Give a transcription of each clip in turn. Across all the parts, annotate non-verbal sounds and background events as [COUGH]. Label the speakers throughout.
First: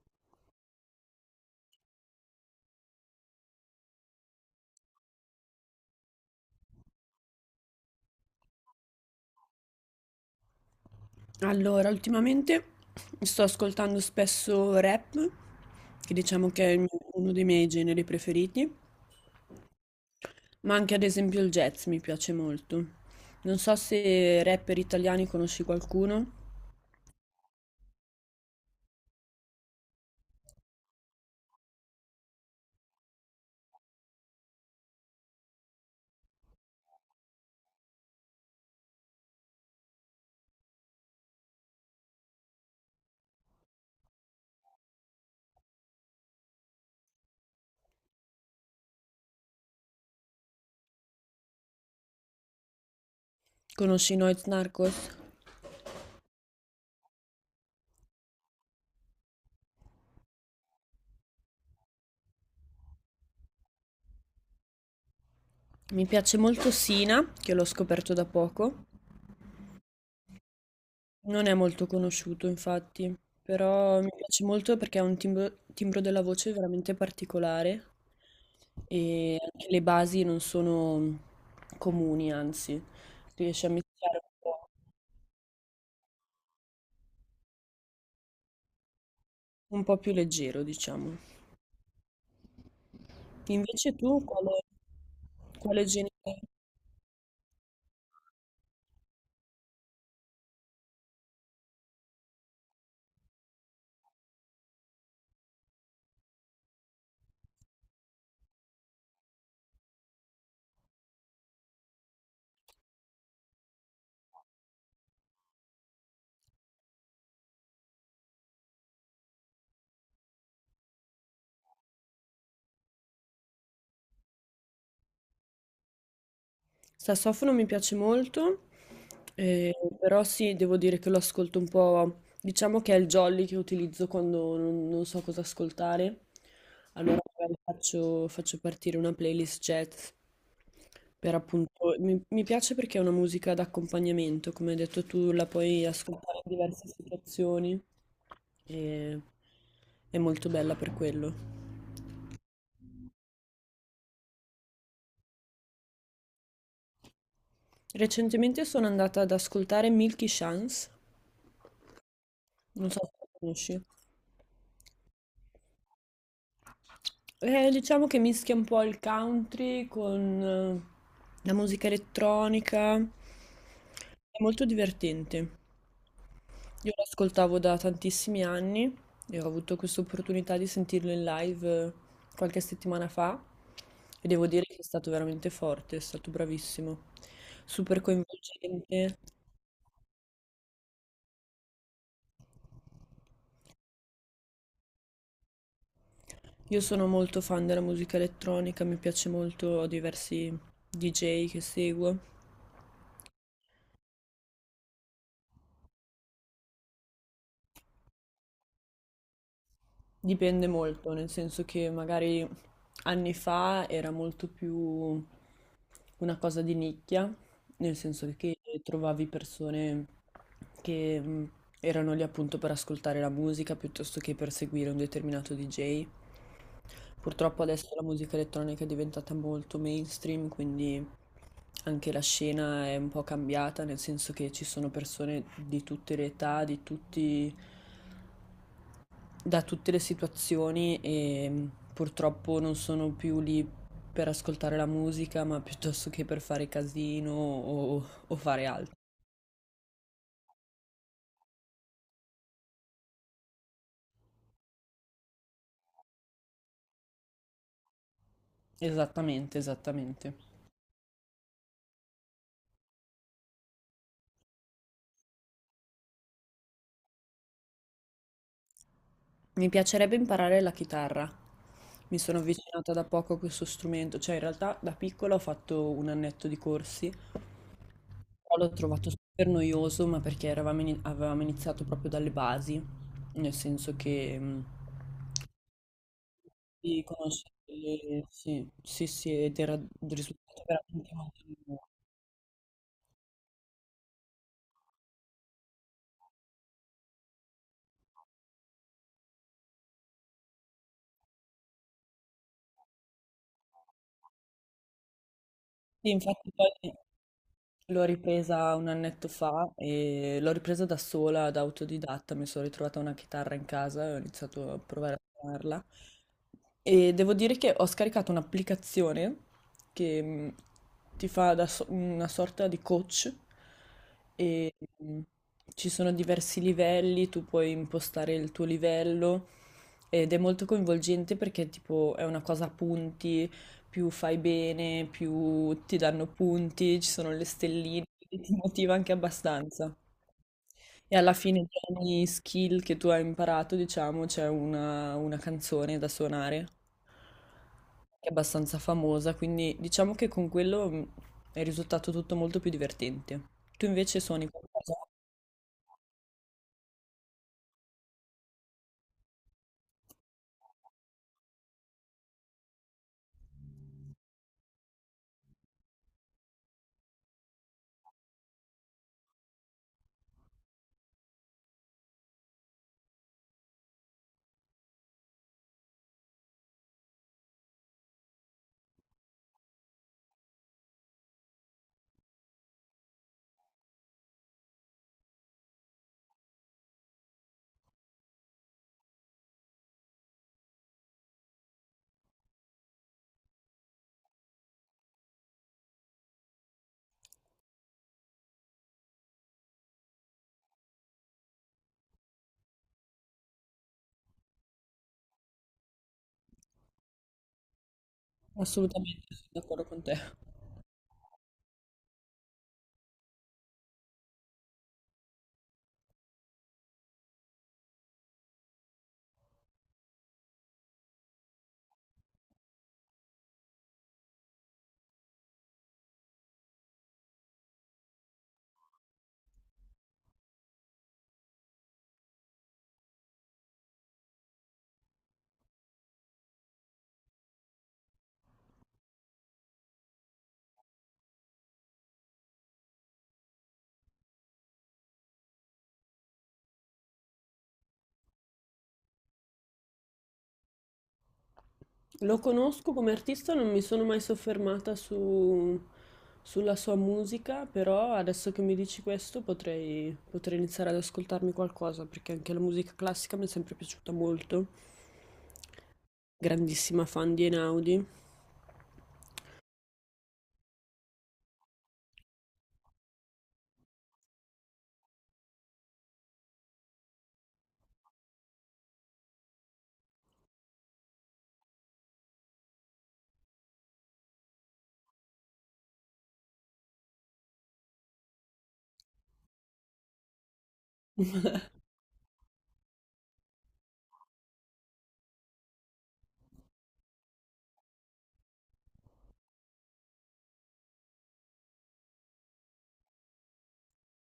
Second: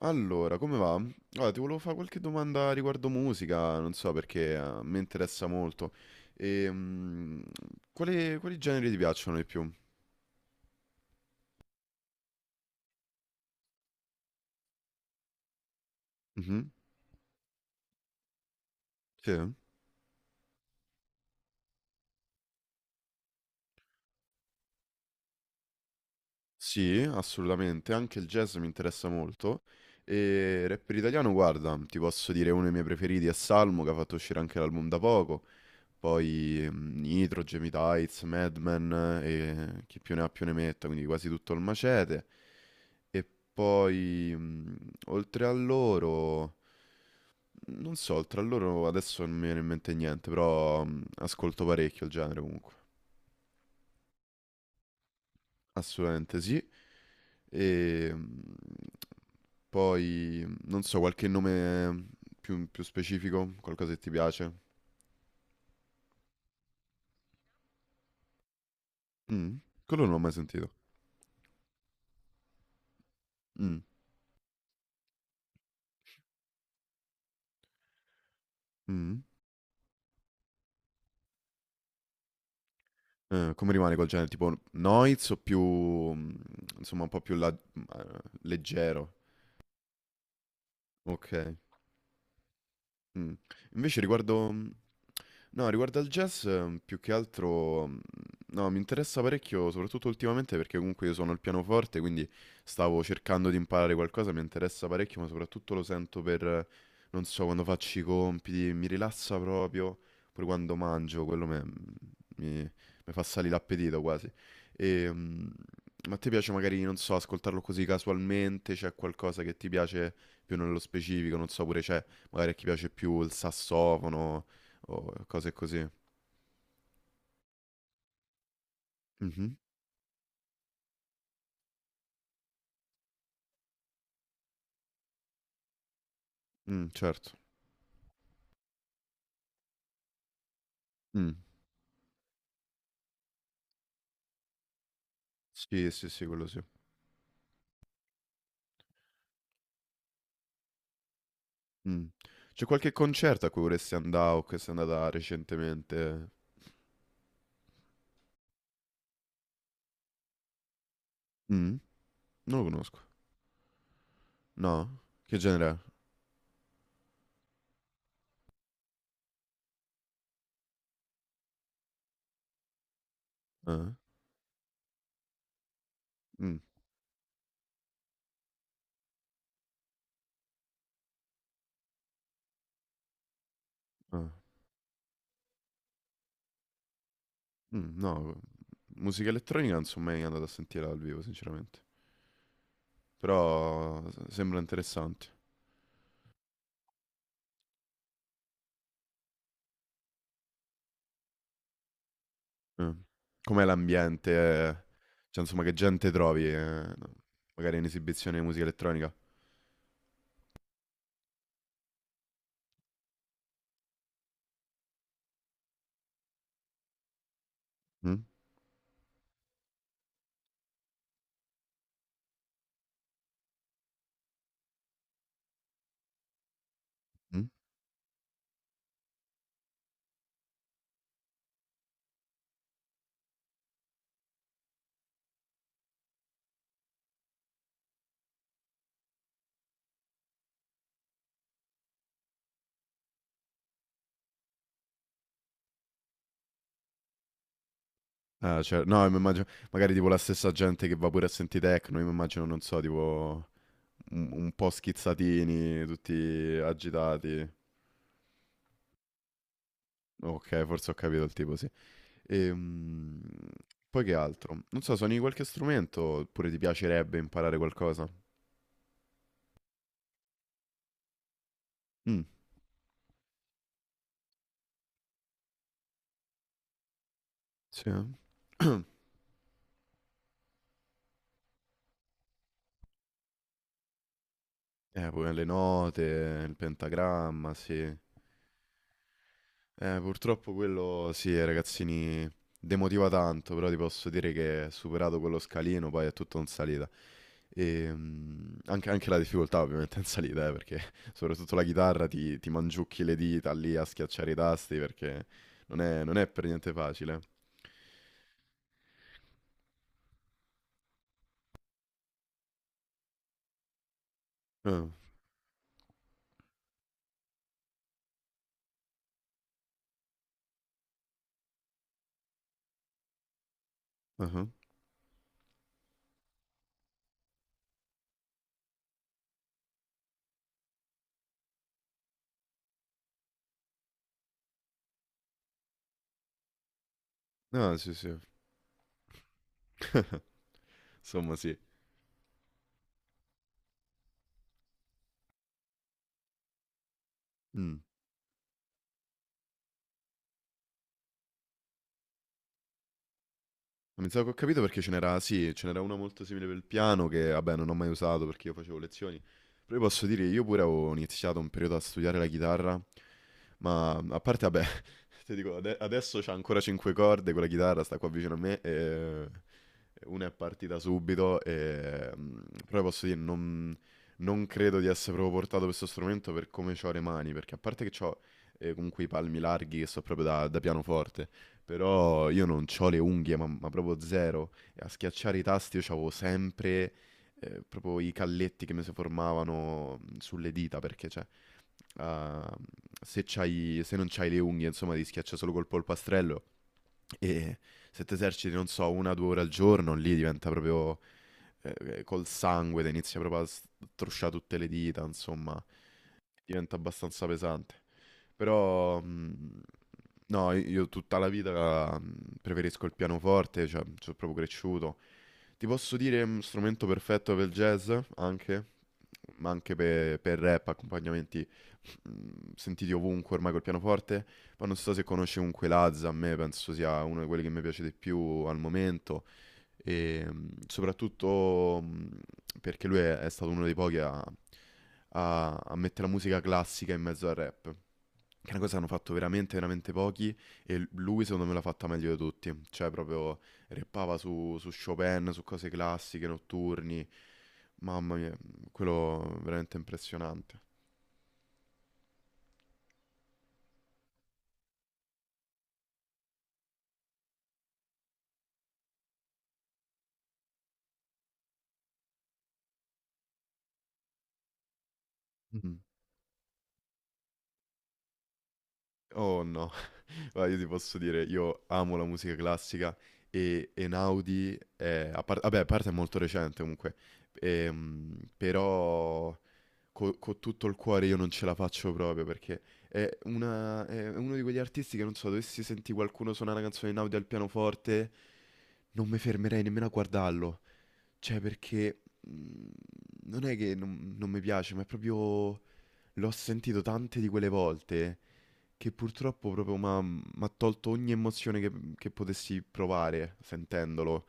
Speaker 1: Allora, come va? Guarda, ti volevo fare qualche domanda riguardo musica, non so perché mi interessa molto. E, mm, quali generi ti piacciono di più?
Speaker 2: Allora, ultimamente sto ascoltando spesso rap, che diciamo che
Speaker 1: Mhm.
Speaker 2: è uno dei miei generi preferiti,
Speaker 1: Sì.
Speaker 2: ma anche ad esempio il jazz mi piace molto. Non so se rapper italiani conosci qualcuno,
Speaker 1: Sì, assolutamente, anche il jazz mi interessa molto. E rapper italiano, guarda, ti posso dire uno dei miei preferiti è Salmo, che ha fatto uscire anche l'album da poco. Poi Nitro, Jamie Tights, Madman, e chi più ne ha più ne metta, quindi quasi tutto il macete. E poi, mh, oltre a loro, non so, oltre a loro adesso non mi viene in mente niente, però ascolto parecchio il genere comunque.
Speaker 2: conosci Noyz Narcos?
Speaker 1: Assolutamente sì. E mh, non so, qualche nome più specifico, qualcosa che ti piace?
Speaker 2: Mi piace molto Sina, che l'ho scoperto da poco.
Speaker 1: Mm, quello non l'ho mai sentito.
Speaker 2: Non è molto conosciuto, infatti,
Speaker 1: Mm.
Speaker 2: però mi piace molto perché ha un timbro della voce veramente particolare,
Speaker 1: Mm.
Speaker 2: e anche le basi non sono comuni, anzi, riesce a
Speaker 1: Come rimane col
Speaker 2: mischiare
Speaker 1: genere? Tipo noise o più, mm, insomma, un po' più leggero?
Speaker 2: un po' più leggero, diciamo.
Speaker 1: Ok. Mm.
Speaker 2: Invece
Speaker 1: Invece
Speaker 2: tu
Speaker 1: riguardo,
Speaker 2: quale,
Speaker 1: mm, No,
Speaker 2: quale
Speaker 1: Riguardo al
Speaker 2: genere?
Speaker 1: jazz, più che altro, mm, no, mi interessa parecchio, soprattutto ultimamente perché comunque io suono il pianoforte, quindi stavo cercando di imparare qualcosa, mi interessa parecchio, ma soprattutto lo sento per, non so, quando faccio i compiti, mi rilassa proprio, pure quando mangio, quello me- mm, mi, mi fa salire l'appetito quasi. E, mm, ma a te piace magari, non so, ascoltarlo così casualmente, c'è qualcosa che ti piace più nello specifico, non so, pure c'è, magari a chi piace più il sassofono o cose così.
Speaker 2: Sassofono mi piace molto,
Speaker 1: Mhm.
Speaker 2: eh, però sì, devo dire che lo ascolto un po', diciamo che è il jolly che utilizzo quando non so cosa ascoltare,
Speaker 1: Mm,
Speaker 2: allora
Speaker 1: certo.
Speaker 2: faccio partire una playlist jazz,
Speaker 1: Mm.
Speaker 2: per appunto, mi piace perché è una musica d'accompagnamento, come hai detto tu, la puoi
Speaker 1: Sì, sì, sì,
Speaker 2: ascoltare
Speaker 1: quello
Speaker 2: in
Speaker 1: sì.
Speaker 2: diverse situazioni e è molto bella per quello.
Speaker 1: Mm. C'è qualche concerto a cui vorresti andare o che sei andata recentemente?
Speaker 2: Recentemente sono andata ad ascoltare Milky Chance,
Speaker 1: Mm? Non lo
Speaker 2: non
Speaker 1: conosco.
Speaker 2: so se la conosci.
Speaker 1: No? Che genere
Speaker 2: Diciamo che mischia un po' il country con la musica elettronica.
Speaker 1: è? Eh?
Speaker 2: È molto divertente.
Speaker 1: Mm.
Speaker 2: Io lo ascoltavo da tantissimi anni e ho avuto questa opportunità di sentirlo in live qualche settimana fa, e
Speaker 1: Ah.
Speaker 2: devo dire che è stato veramente forte, è stato bravissimo,
Speaker 1: Mm.
Speaker 2: super
Speaker 1: No,
Speaker 2: coinvolgente.
Speaker 1: musica elettronica non sono mai andato a sentire dal vivo, sinceramente. Però sembra interessante.
Speaker 2: Io sono molto fan della musica elettronica, mi piace molto, ho diversi DJ che seguo.
Speaker 1: Eh. Com'è l'ambiente? Cioè, insomma, che gente trovi, magari in esibizione di musica elettronica?
Speaker 2: Dipende molto, nel senso che magari anni fa era molto più una cosa di nicchia, nel
Speaker 1: Mm?
Speaker 2: senso che trovavi persone che erano lì appunto per ascoltare la musica piuttosto che per seguire un determinato DJ.
Speaker 1: Mm?
Speaker 2: Purtroppo adesso la musica elettronica è diventata molto mainstream, quindi anche la scena è un po' cambiata, nel senso che ci sono persone di tutte le età, di tutti da tutte le situazioni e purtroppo non sono più lì per ascoltare la musica, ma [LAUGHS] piuttosto che per fare casino o
Speaker 1: Ah,
Speaker 2: fare
Speaker 1: cioè,
Speaker 2: altro.
Speaker 1: no, mi immagino, magari tipo la stessa gente che va pure a sentire techno, io mi immagino, non so, tipo un po' schizzatini, tutti agitati.
Speaker 2: Esattamente, esattamente.
Speaker 1: Ok, forse ho capito il tipo, sì. Ehm, poi che altro? Non so, suoni qualche strumento oppure ti piacerebbe imparare qualcosa?
Speaker 2: Mi piacerebbe imparare la chitarra. Mi
Speaker 1: Mm,
Speaker 2: sono avvicinata da poco a questo strumento, cioè in realtà da piccola ho fatto un annetto di corsi, però
Speaker 1: sì.
Speaker 2: l'ho
Speaker 1: Eh.
Speaker 2: trovato
Speaker 1: [CLEARS THROAT]
Speaker 2: super noioso, ma perché avevamo iniziato proprio dalle basi, nel senso che
Speaker 1: Poi le note, il
Speaker 2: di
Speaker 1: pentagramma, sì.
Speaker 2: conoscerli, sì, sì, sì, ed era un
Speaker 1: Purtroppo
Speaker 2: risultato
Speaker 1: quello,
Speaker 2: veramente
Speaker 1: sì,
Speaker 2: molto buono.
Speaker 1: ragazzini, demotiva tanto, però ti posso dire che superato quello scalino, poi è tutto in salita. Anche la difficoltà ovviamente [LAUGHS] in salita, perché soprattutto la chitarra ti mangiucchi le dita lì a schiacciare i tasti perché
Speaker 2: Sì,
Speaker 1: non è per
Speaker 2: infatti poi
Speaker 1: niente facile.
Speaker 2: l'ho ripresa un annetto fa e l'ho ripresa da sola, da autodidatta, mi sono ritrovata una chitarra in casa e ho iniziato a
Speaker 1: Ah,
Speaker 2: provare a suonarla. E devo dire che ho scaricato un'applicazione che ti fa una sorta di coach
Speaker 1: ah, ah.
Speaker 2: e ci sono diversi livelli, tu puoi impostare il tuo livello ed è molto coinvolgente perché tipo è una cosa a punti, più fai bene, più ti danno punti, ci sono le
Speaker 1: Ah, sì,
Speaker 2: stelline,
Speaker 1: sì.
Speaker 2: quindi ti motiva anche abbastanza.
Speaker 1: [LAUGHS]
Speaker 2: E alla
Speaker 1: Insomma, sì.
Speaker 2: fine tra ogni skill che tu hai imparato, diciamo, c'è una canzone da suonare,
Speaker 1: Mm.
Speaker 2: che è abbastanza famosa, quindi diciamo che con quello è risultato tutto molto più divertente. Tu
Speaker 1: Ma mi
Speaker 2: invece
Speaker 1: sa che ho
Speaker 2: suoni
Speaker 1: capito perché ce
Speaker 2: qualcosa?
Speaker 1: n'era, sì, ce n'era una molto simile per il piano che, vabbè, non ho mai usato perché io facevo lezioni. Però io posso dire che io pure avevo iniziato un periodo a studiare la chitarra, ma a parte, vabbè, [LAUGHS] ti dico, adesso c'ha ancora cinque corde, quella chitarra sta qua vicino a me e una è partita subito e... mm. Però posso dire, non credo di essere proprio portato per questo strumento per come ho le mani, perché a parte che ho comunque i palmi larghi che so proprio da pianoforte, però io non ho le unghie, ma proprio zero. E a schiacciare i tasti io avevo sempre proprio i calletti che mi si formavano sulle dita, perché cioè, ah, se c'hai, se non c'hai le unghie, insomma, ti schiaccia solo col polpastrello. E se ti eserciti, non so, una o due ore al giorno, lì diventa proprio eh, col sangue, te inizia proprio a strusciare tutte le dita, insomma, diventa abbastanza pesante. Però,
Speaker 2: Assolutamente, sono
Speaker 1: mh,
Speaker 2: d'accordo con te.
Speaker 1: no, io tutta la vita preferisco il pianoforte, cioè, sono proprio cresciuto, ti posso dire un strumento perfetto per il jazz, anche, ma anche per rap, accompagnamenti mm, sentiti ovunque ormai col pianoforte. Poi non so se conosci comunque Lazza, a me penso sia uno di quelli che mi piace di più al momento. E mm, soprattutto mm, perché è stato uno dei pochi a, a mettere la musica classica in mezzo al rap. Che è una cosa che hanno fatto veramente, veramente pochi. E lui, secondo me, l'ha fatta meglio di tutti. Cioè, proprio rappava su Chopin, su cose classiche, notturni. Mamma mia, quello veramente impressionante.
Speaker 2: Lo conosco come artista, non mi sono mai soffermata sulla sua musica, però adesso che mi dici questo potrei iniziare ad ascoltarmi qualcosa, perché anche la musica classica mi è sempre piaciuta molto.
Speaker 1: Mm.
Speaker 2: Grandissima fan di Einaudi.
Speaker 1: Oh no, [LAUGHS] guarda, io ti posso dire, io amo la musica classica e Einaudi è, vabbè, a parte è molto recente comunque, però con tutto il cuore io non ce la faccio proprio perché è uno di quegli artisti che non so, dovessi sentire qualcuno suonare una canzone in audio al pianoforte, non mi fermerei nemmeno a guardarlo. Cioè, perché mm, non è che non mi piace, ma è proprio l'ho sentito tante di quelle volte che purtroppo proprio mi ha tolto ogni emozione che potessi provare sentendolo.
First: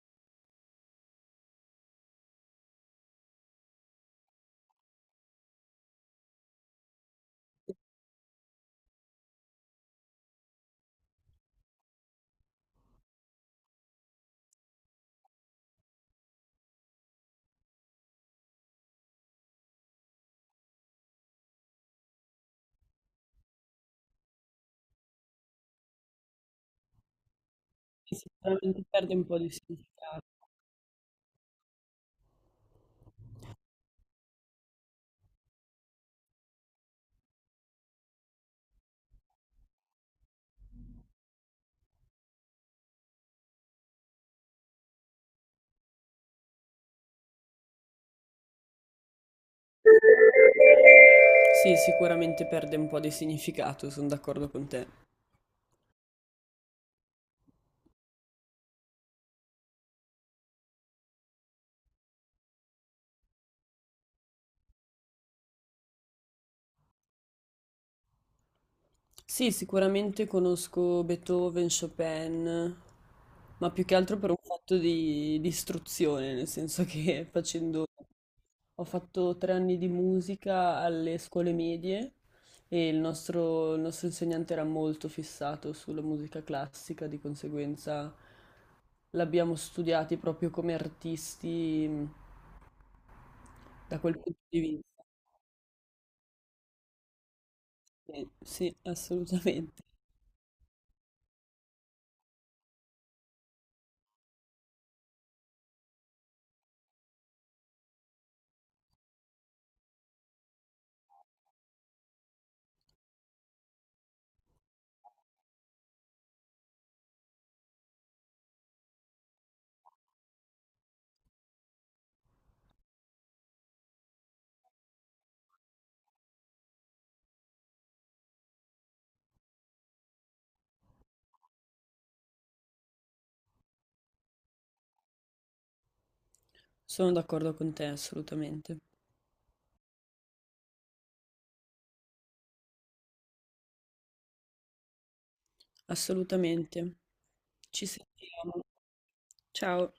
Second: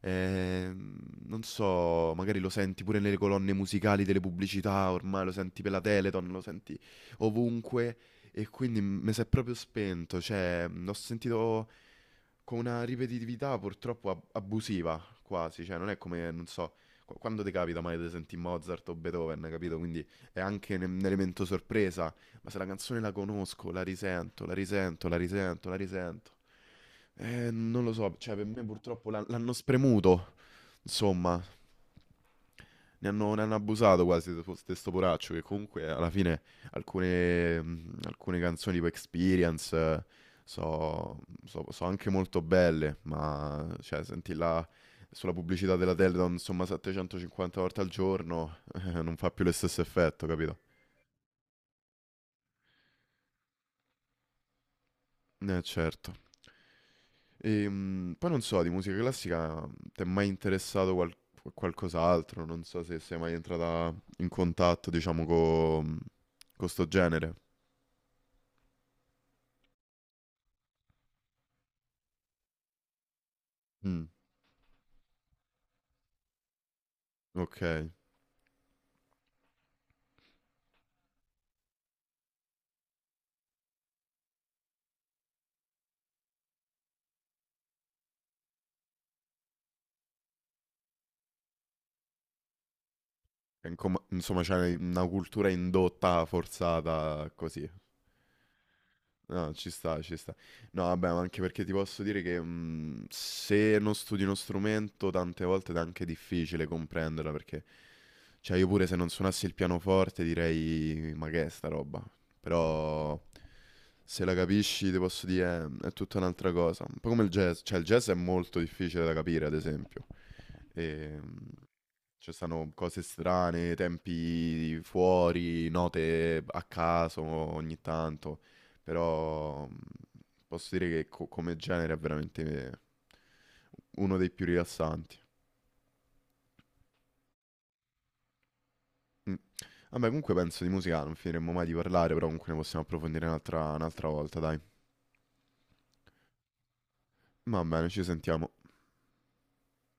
Speaker 1: Ehm, non so, magari lo senti pure nelle colonne musicali delle pubblicità, ormai lo senti per la Teleton, lo senti ovunque e quindi mi si è proprio spento, cioè l'ho sentito con una ripetitività purtroppo abusiva quasi, cioè non è come, non so, quando ti capita mai di sentire Mozart o Beethoven, capito? Quindi è anche un elemento sorpresa, ma se la canzone la conosco, la risento, la risento, la risento, la risento. Non lo so,
Speaker 2: Che
Speaker 1: cioè per me
Speaker 2: sicuramente
Speaker 1: purtroppo
Speaker 2: perde un po' di
Speaker 1: l'hanno
Speaker 2: significato.
Speaker 1: spremuto. Insomma, ne hanno abusato quasi di questo poraccio che comunque alla fine alcune canzoni tipo Experience, so, so anche molto belle, ma cioè senti là sulla pubblicità della Teledon insomma 750 volte al giorno [LAUGHS] non fa più lo stesso effetto, capito?
Speaker 2: Sì, sicuramente perde un po' di significato, sono d'accordo con te.
Speaker 1: Eh certo. Poi non so, di musica classica ti è mai interessato qualcos'altro? Non so se sei mai entrata in contatto, diciamo, con questo genere.
Speaker 2: Sì, sicuramente conosco Beethoven, Chopin, ma più che
Speaker 1: Mm,
Speaker 2: altro per un fatto di istruzione, nel senso che [LAUGHS]
Speaker 1: ok.
Speaker 2: facendo, ho fatto 3 anni di musica alle scuole medie e il nostro insegnante era molto fissato sulla musica classica, di conseguenza l'abbiamo studiati proprio come artisti da quel punto
Speaker 1: Insomma,
Speaker 2: di
Speaker 1: c'è
Speaker 2: vista.
Speaker 1: una cultura indotta, forzata, così.
Speaker 2: Sì, sì,
Speaker 1: No, ci
Speaker 2: assolutamente.
Speaker 1: sta, ci sta. No, vabbè, ma anche perché ti posso dire che se non studi uno strumento, tante volte è anche difficile comprenderla, perché, cioè, io pure se non suonassi il pianoforte direi, ma che è sta roba? Però... se la capisci, ti posso dire, è tutta un'altra cosa. Un po' come il jazz, cioè il jazz è molto difficile da capire, ad esempio. E, mm, ci stanno cose strane, tempi fuori, note a caso ogni tanto, però posso dire che come genere è veramente uno dei più rilassanti.
Speaker 2: Sono d'accordo con te, assolutamente.
Speaker 1: Mm. Vabbè, comunque penso di musica non finiremmo mai di parlare, però comunque ne possiamo approfondire un'altra volta, dai.
Speaker 2: Assolutamente.
Speaker 1: Va
Speaker 2: Ci
Speaker 1: bene, ci sentiamo.
Speaker 2: sentiamo. Ciao.